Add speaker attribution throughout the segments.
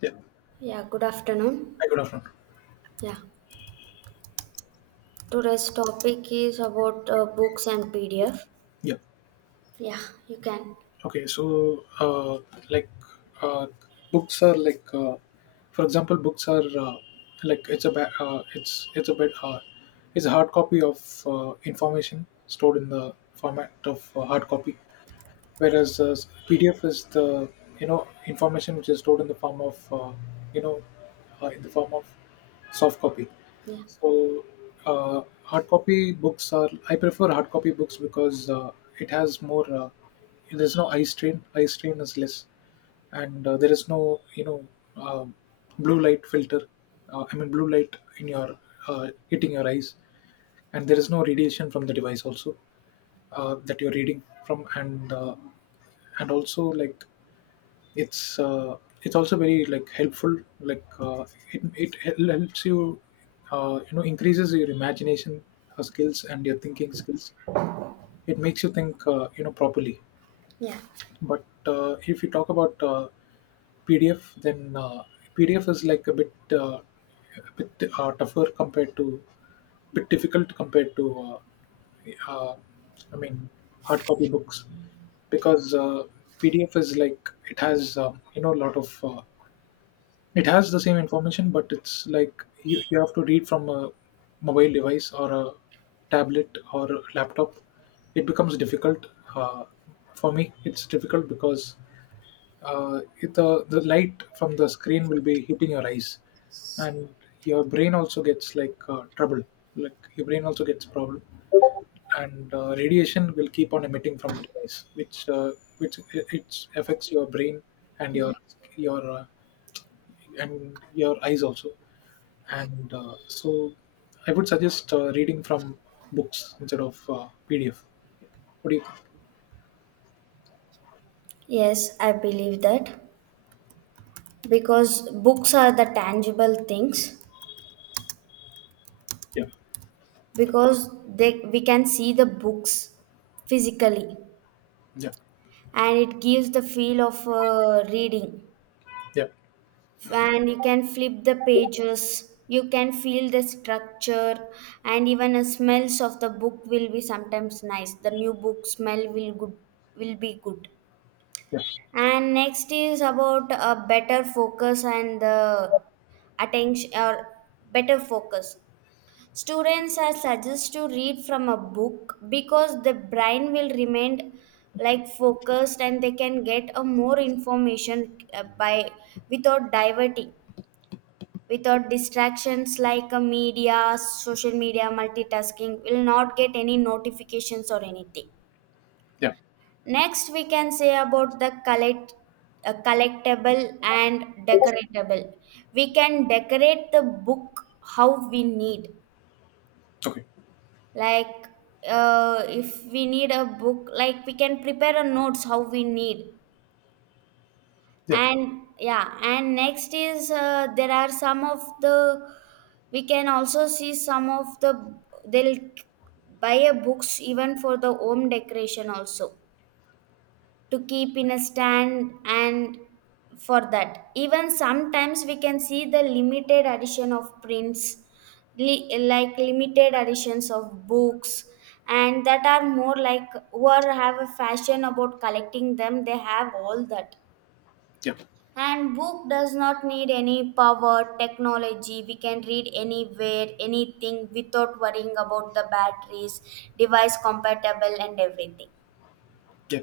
Speaker 1: Yeah.
Speaker 2: Yeah, good afternoon.
Speaker 1: Hi, good afternoon.
Speaker 2: Yeah, today's topic is about books and PDF.
Speaker 1: Yeah.
Speaker 2: Yeah, you can.
Speaker 1: Okay. So, like, uh, books are for example, books are like it's a bit hard. It's a hard copy of information stored in the format of hard copy, whereas PDF is the information which is stored in the form of you know in the form of soft copy.
Speaker 2: Yeah,
Speaker 1: So, hard copy books are, I prefer hard copy books because it has more. There's no eye strain. Eye strain is less, and there is no um blue light filter. I mean blue light in your hitting your eyes, and there is no radiation from the device also that you're reading from, and and also it's uh, it's also very like helpful like helps you, you know increases your imagination skills and your thinking skills. It makes you think, properly.
Speaker 2: yeah.
Speaker 1: But if you talk about PDF, then PDF is like a bit tougher compared to, bit difficult compared to uh, uh, I mean hard copy books, because PDF is like it has, a lot of it has the same information, but it's like you have to read from a mobile device or a tablet or a laptop. It becomes difficult. Uh, for me, it's difficult because the light from the screen will be hitting your eyes, and your brain also gets like trouble. Like your brain also gets problem, and radiation will keep on emitting from the device, which it affects your brain and your and your eyes also. And so, I would suggest reading from books instead of PDF. What do you think?
Speaker 2: Yes, I believe that because books are the tangible things
Speaker 1: Yeah,
Speaker 2: because they we can see the books physically,
Speaker 1: yeah,
Speaker 2: and it gives the feel of reading,
Speaker 1: yeah,
Speaker 2: and you can flip the pages, you can feel the structure, and even the smells of the book will be sometimes nice, the new book smell will good will be good.
Speaker 1: yeah,
Speaker 2: And next is about a better focus and the attention, or better focus, students are suggested to read from a book because the brain will remain like focused and they can get a more information by without diverting, without distractions like media, social media, multitasking, will not get any notifications or anything.
Speaker 1: yeah.
Speaker 2: Next, we can say about the collectible and decoratable. We can decorate the book how we need.
Speaker 1: Okay.
Speaker 2: Like if we need a book, like we can prepare a notes how we need,
Speaker 1: Yeah,
Speaker 2: and yeah, and next is there are some of the, we can also see some of the, they'll buy a books even for the home decoration also, to keep in a stand, and for that even sometimes we can see the limited edition of prints, like limited editions of books, and that are more like who are have a fashion about collecting them, they have all that.
Speaker 1: yeah,
Speaker 2: And book does not need any power, technology. We can read anywhere, anything without worrying about the batteries, device compatible, and everything.
Speaker 1: yeah,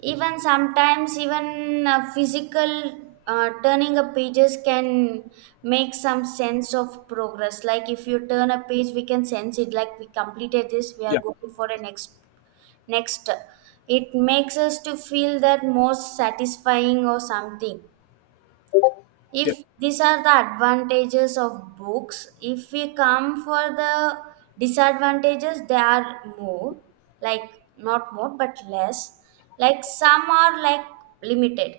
Speaker 2: Even sometimes even physical turning of pages can make some sense of progress. Like if you turn a page, we can sense it. Like we completed this, we are
Speaker 1: yeah,
Speaker 2: going for a next. It makes us to feel that more satisfying or something.
Speaker 1: yeah,
Speaker 2: If these are the advantages of books, if we come for the disadvantages, they are more like, not more but less, like some are like limited,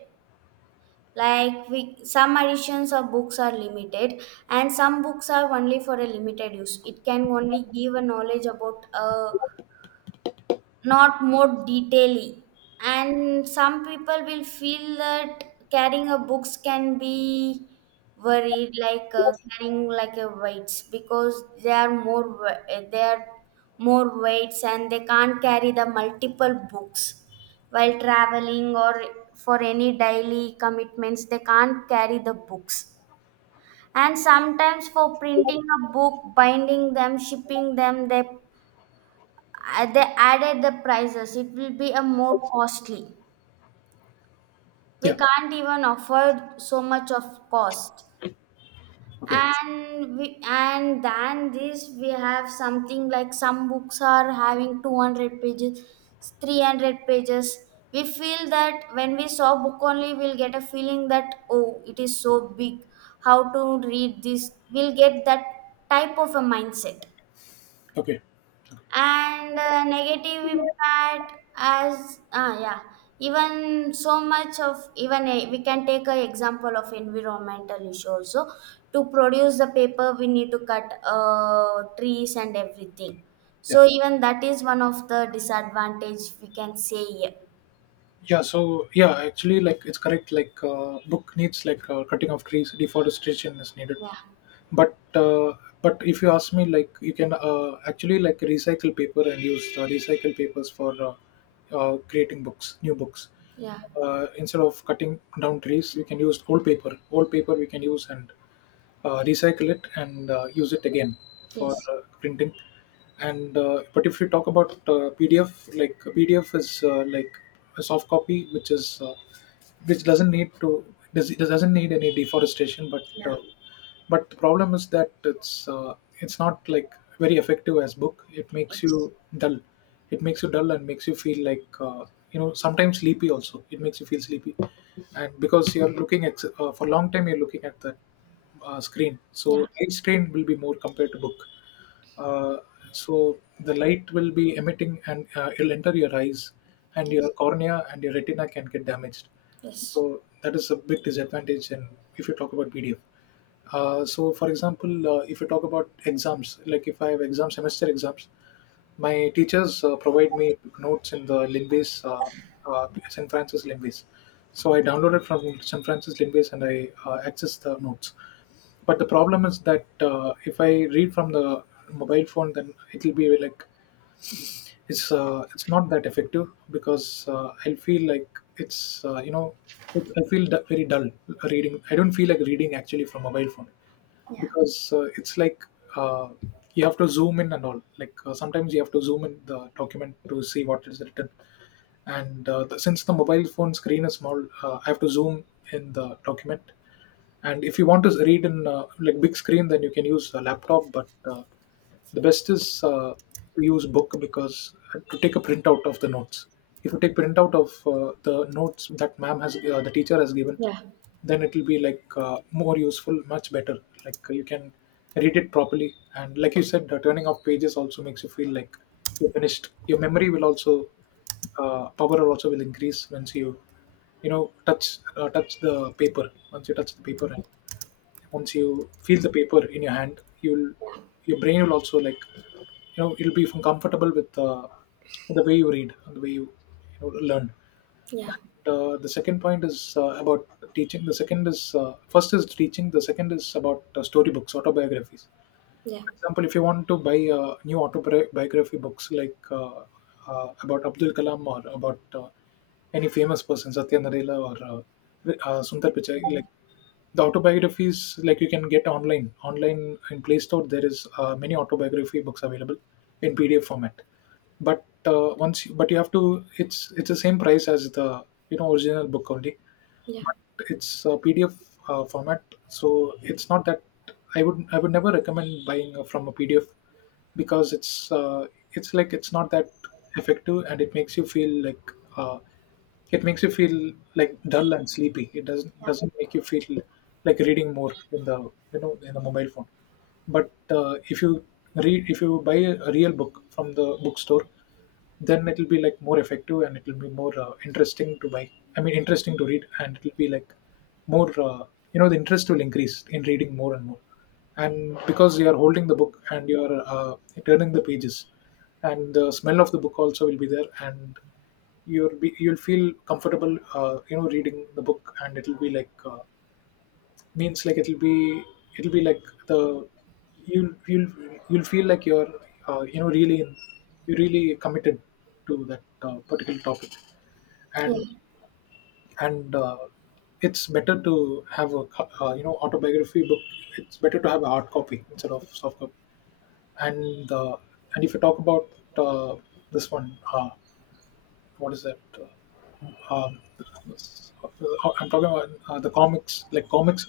Speaker 2: like we some editions of books are limited, and some books are only for a limited use, it can only give a knowledge about a, not more detailly. And some people will feel that carrying a books can be worried, like carrying like a weights, because they are more they are more weights, and they can't carry the multiple books while traveling or for any daily commitments, they can't carry the books. And sometimes for printing a book, binding them, shipping them, they they added the prices, it will be a more costly, we
Speaker 1: yeah.
Speaker 2: can't even afford so much of cost.
Speaker 1: Okay,
Speaker 2: And we and than this we have something like some books are having 200 pages, 300 pages, we feel that when we saw book only, we'll get a feeling that, oh, it is so big, how to read this, we'll get that type of a mindset.
Speaker 1: okay.
Speaker 2: And negative impact as, ah, yeah, even so much of even a, we can take an example of environmental issue also. To produce the paper we need to cut trees and everything,
Speaker 1: Yeah,
Speaker 2: so even that is one of the disadvantage we can say. Yeah,
Speaker 1: yeah. So yeah, actually, like it's correct. Like book needs like cutting of trees, deforestation is needed,
Speaker 2: yeah,
Speaker 1: but uh, but if you ask me, like, you can actually like recycle paper and use recycle papers for creating books new books
Speaker 2: yeah,
Speaker 1: instead of cutting down trees. We can use old paper, we can use and recycle it and use it again for
Speaker 2: yes,
Speaker 1: printing. And But if you talk about pdf, like pdf is like a soft copy which is which doesn't need to, doesn't need any deforestation,
Speaker 2: yeah,
Speaker 1: uh, but the problem is that it's not like very effective as book. It makes you
Speaker 2: yes,
Speaker 1: dull, it makes you dull and makes you feel like, sometimes sleepy also. It makes you feel sleepy, and because you're looking at for a long time, you're looking at that screen. So
Speaker 2: yeah,
Speaker 1: light strain will be more compared to book. Uh, so the light will be emitting, and it'll enter your eyes and your
Speaker 2: yes,
Speaker 1: cornea and your retina can get damaged.
Speaker 2: yes,
Speaker 1: So that is a big disadvantage. And if you talk about PDF, so for example, if you talk about exams, like if I have exam semester exams, my teachers provide me notes in the Linbase, St. Francis Linbase. So I downloaded from St. Francis Linbase and I access the notes. But the problem is that if I read from the mobile phone, then it will be like it's not that effective because I feel like it's I feel very dull reading. I don't feel like reading actually from mobile phone,
Speaker 2: yeah,
Speaker 1: because it's like uh, you have to zoom in and all. Like sometimes you have to zoom in the document to see what is written, and since the mobile phone screen is small, I have to zoom in the document. And if you want to read in like big screen, then you can use a laptop, but the best is to use book, because to take a printout of the notes, if you take printout of the notes that ma'am has the teacher has given,
Speaker 2: yeah,
Speaker 1: then it will be like more useful, much better. Like you can read it properly, and like you said, turning off pages also makes you feel like you finished. Your memory will also power also will increase once you you know touch touch the paper. Once you touch the paper and once you feel the paper in your hand, you'll, your brain will also like, it'll be comfortable with the way you read and the way you, you know, learn.
Speaker 2: yeah,
Speaker 1: The second point is about teaching the second is first is teaching, the second is about storybooks, autobiographies.
Speaker 2: yeah,
Speaker 1: For example, if you want to buy new autobiography books like about Abdul Kalam or about any famous person, Satya Nadella or Sundar Pichai, like the autobiographies, like you can get online in play store. There is many autobiography books available in pdf format, but but you have to, it's the same price as the original book only,
Speaker 2: yeah,
Speaker 1: but it's a PDF format, so it's not that, I would never recommend buying from a PDF, because it's like it's not that effective, and it makes you feel like uh, it makes you feel like dull and sleepy. It
Speaker 2: yeah,
Speaker 1: doesn't make you feel like reading more in the, in the mobile phone. But if you read, if you buy a real book from the bookstore, then it'll be like more effective, and it'll be more interesting to buy, I mean interesting to read, and it'll be like more the interest will increase in reading more and more, and because you are holding the book and you are turning the pages, and the smell of the book also will be there, and you'll feel comfortable, reading the book, and it'll be like means like it'll be, it'll be like the you'll you'll you'll feel like you're, really in, you really committed to that particular topic.
Speaker 2: yeah,
Speaker 1: And and uh, it's better to have a autobiography book, it's better to have a hard copy instead of soft copy. And and if you talk about uh, this one what is that um, I'm talking about the comics, like comics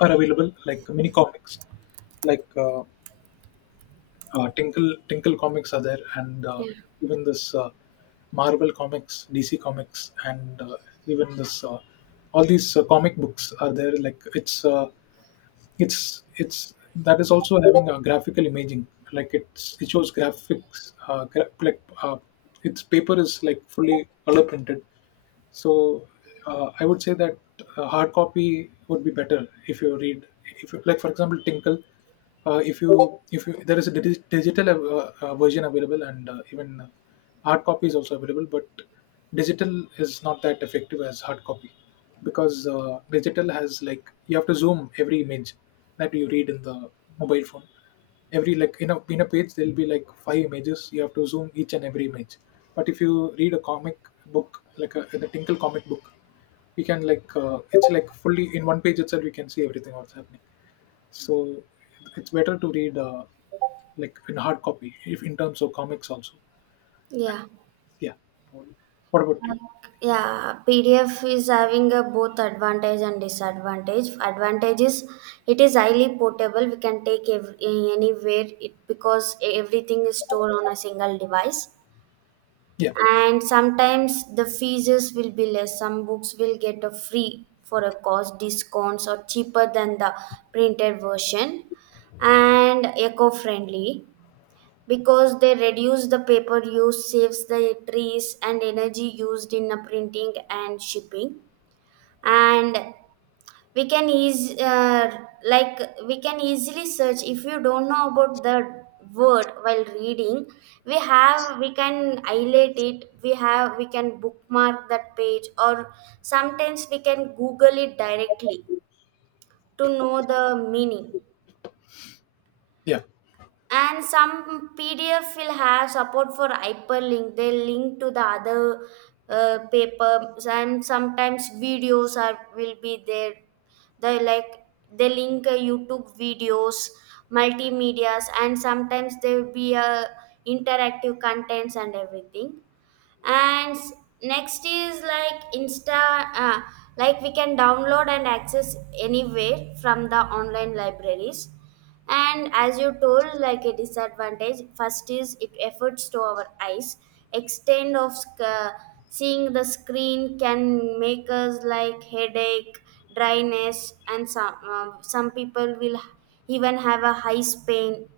Speaker 1: are available, like mini comics, like Tinkle comics are there, and
Speaker 2: yeah,
Speaker 1: even this Marvel comics, DC comics, and even this all these comic books are there. Like it's that, is also having a graphical imaging, like it shows graphics like its paper is like fully color printed. So I would say that hard copy would be better. If you read, if you, like for example tinkle, uh, if you if you, there is a digital version available, and even hard copy is also available, but digital is not that effective as hard copy, because digital has like you have to zoom every image that you read in the mobile phone. Every, like, in a page there'll be like five images, you have to zoom each and every image. But if you read a comic book like a, in a tinkle comic book, you can like it's like fully in one page itself, you can see everything what's happening. So it's better to read, like in hard copy, if in terms of comics also.
Speaker 2: yeah.
Speaker 1: Yeah. What about you?
Speaker 2: Like, yeah, PDF is having a both advantage and disadvantage. Advantage is it is highly portable. We can take anywhere it, because everything is stored on a single device.
Speaker 1: Yeah,
Speaker 2: And sometimes the fees will be less. Some books will get a free for a cost discounts or cheaper than the printed version. And eco-friendly because they reduce the paper use, saves the trees and energy used in the printing and shipping. And we can ease like we can easily search. If you don't know about the word while reading, we can highlight it, we can bookmark that page, or sometimes we can google it directly to know the meaning.
Speaker 1: yeah,
Speaker 2: And some pdf will have support for hyperlink, they link to the other papers, and sometimes videos are will be there, they like they link youtube videos, multimedias, and sometimes there will be interactive contents and everything. And s- next is like insta uh, like we can download and access anywhere from the online libraries. And as you told, like a disadvantage, first is it efforts to our eyes, extent of seeing the screen can make us like headache, dryness, and some people will even have a high pain.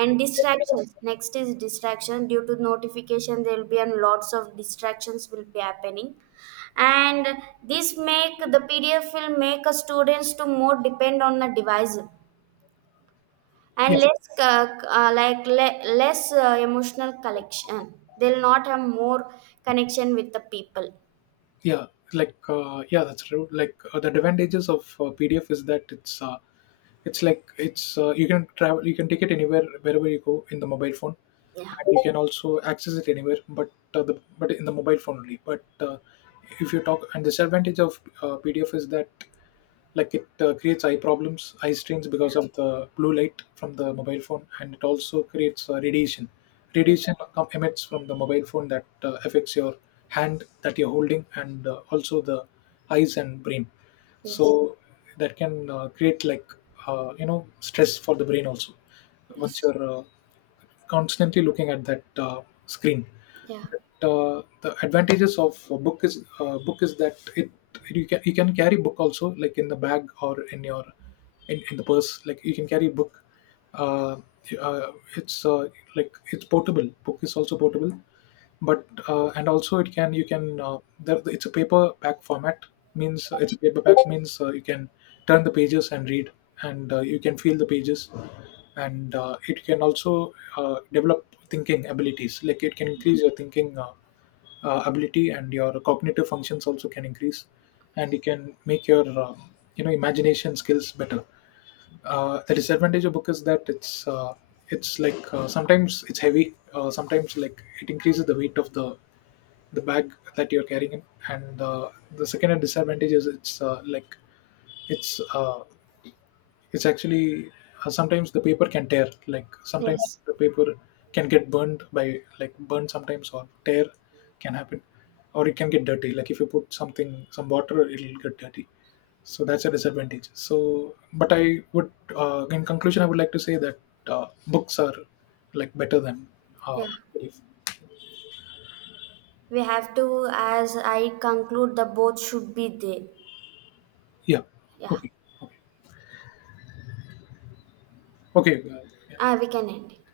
Speaker 2: And distractions, next is distraction due to notification, there will be and lots of distractions will be happening. And this make the pdf will make a students to more depend on the device, and
Speaker 1: yeah,
Speaker 2: less less emotional connection, they'll not have more connection with the people.
Speaker 1: yeah. Like, yeah, that's true. Like the advantages of PDF is that it's you can travel, you can take it anywhere wherever you go in the mobile phone,
Speaker 2: Yeah,
Speaker 1: and you can also access it anywhere, but the but in the mobile phone only. But if you talk, and disadvantage of PDF is that like it creates eye problems, eye strains,
Speaker 2: yeah,
Speaker 1: because of the blue light from the mobile phone, and it also creates radiation.
Speaker 2: yes,
Speaker 1: Radiation emits from the mobile phone that affects your hand that you're holding, and also the eyes and brain. So
Speaker 2: yes,
Speaker 1: that can create like stress for the brain also, once
Speaker 2: yes,
Speaker 1: you're constantly looking at that screen.
Speaker 2: yeah,
Speaker 1: But the advantages of a book is that it, you can carry book also, like in the bag or in your, in the purse, like you can carry book. Uh, uh, it's like it's portable, book is also portable. But and also it can, you can it's a paperback format, means it's a paperback, means you can turn the pages and read, and you can feel the pages. And it can also develop thinking abilities, like it can increase your thinking ability, and your cognitive functions also can increase, and it can make your imagination skills better. The disadvantage of book is that it's like sometimes it's heavy. Sometimes like it increases the weight of the bag that you're carrying in. And the second disadvantage is it's like it's uh, it's actually sometimes the paper can tear, like sometimes
Speaker 2: yes,
Speaker 1: the paper can get burned by, like burned sometimes, or tear can happen, or it can get dirty, like if you put something, some water, it'll get dirty. So that's a disadvantage. But I would, in conclusion I would like to say that uh, books are like better than uh,
Speaker 2: yeah,
Speaker 1: if,
Speaker 2: we have to, as I conclude, the both should be there.
Speaker 1: yeah.
Speaker 2: Yeah.
Speaker 1: Okay. Okay, okay.
Speaker 2: Ah, we can end it.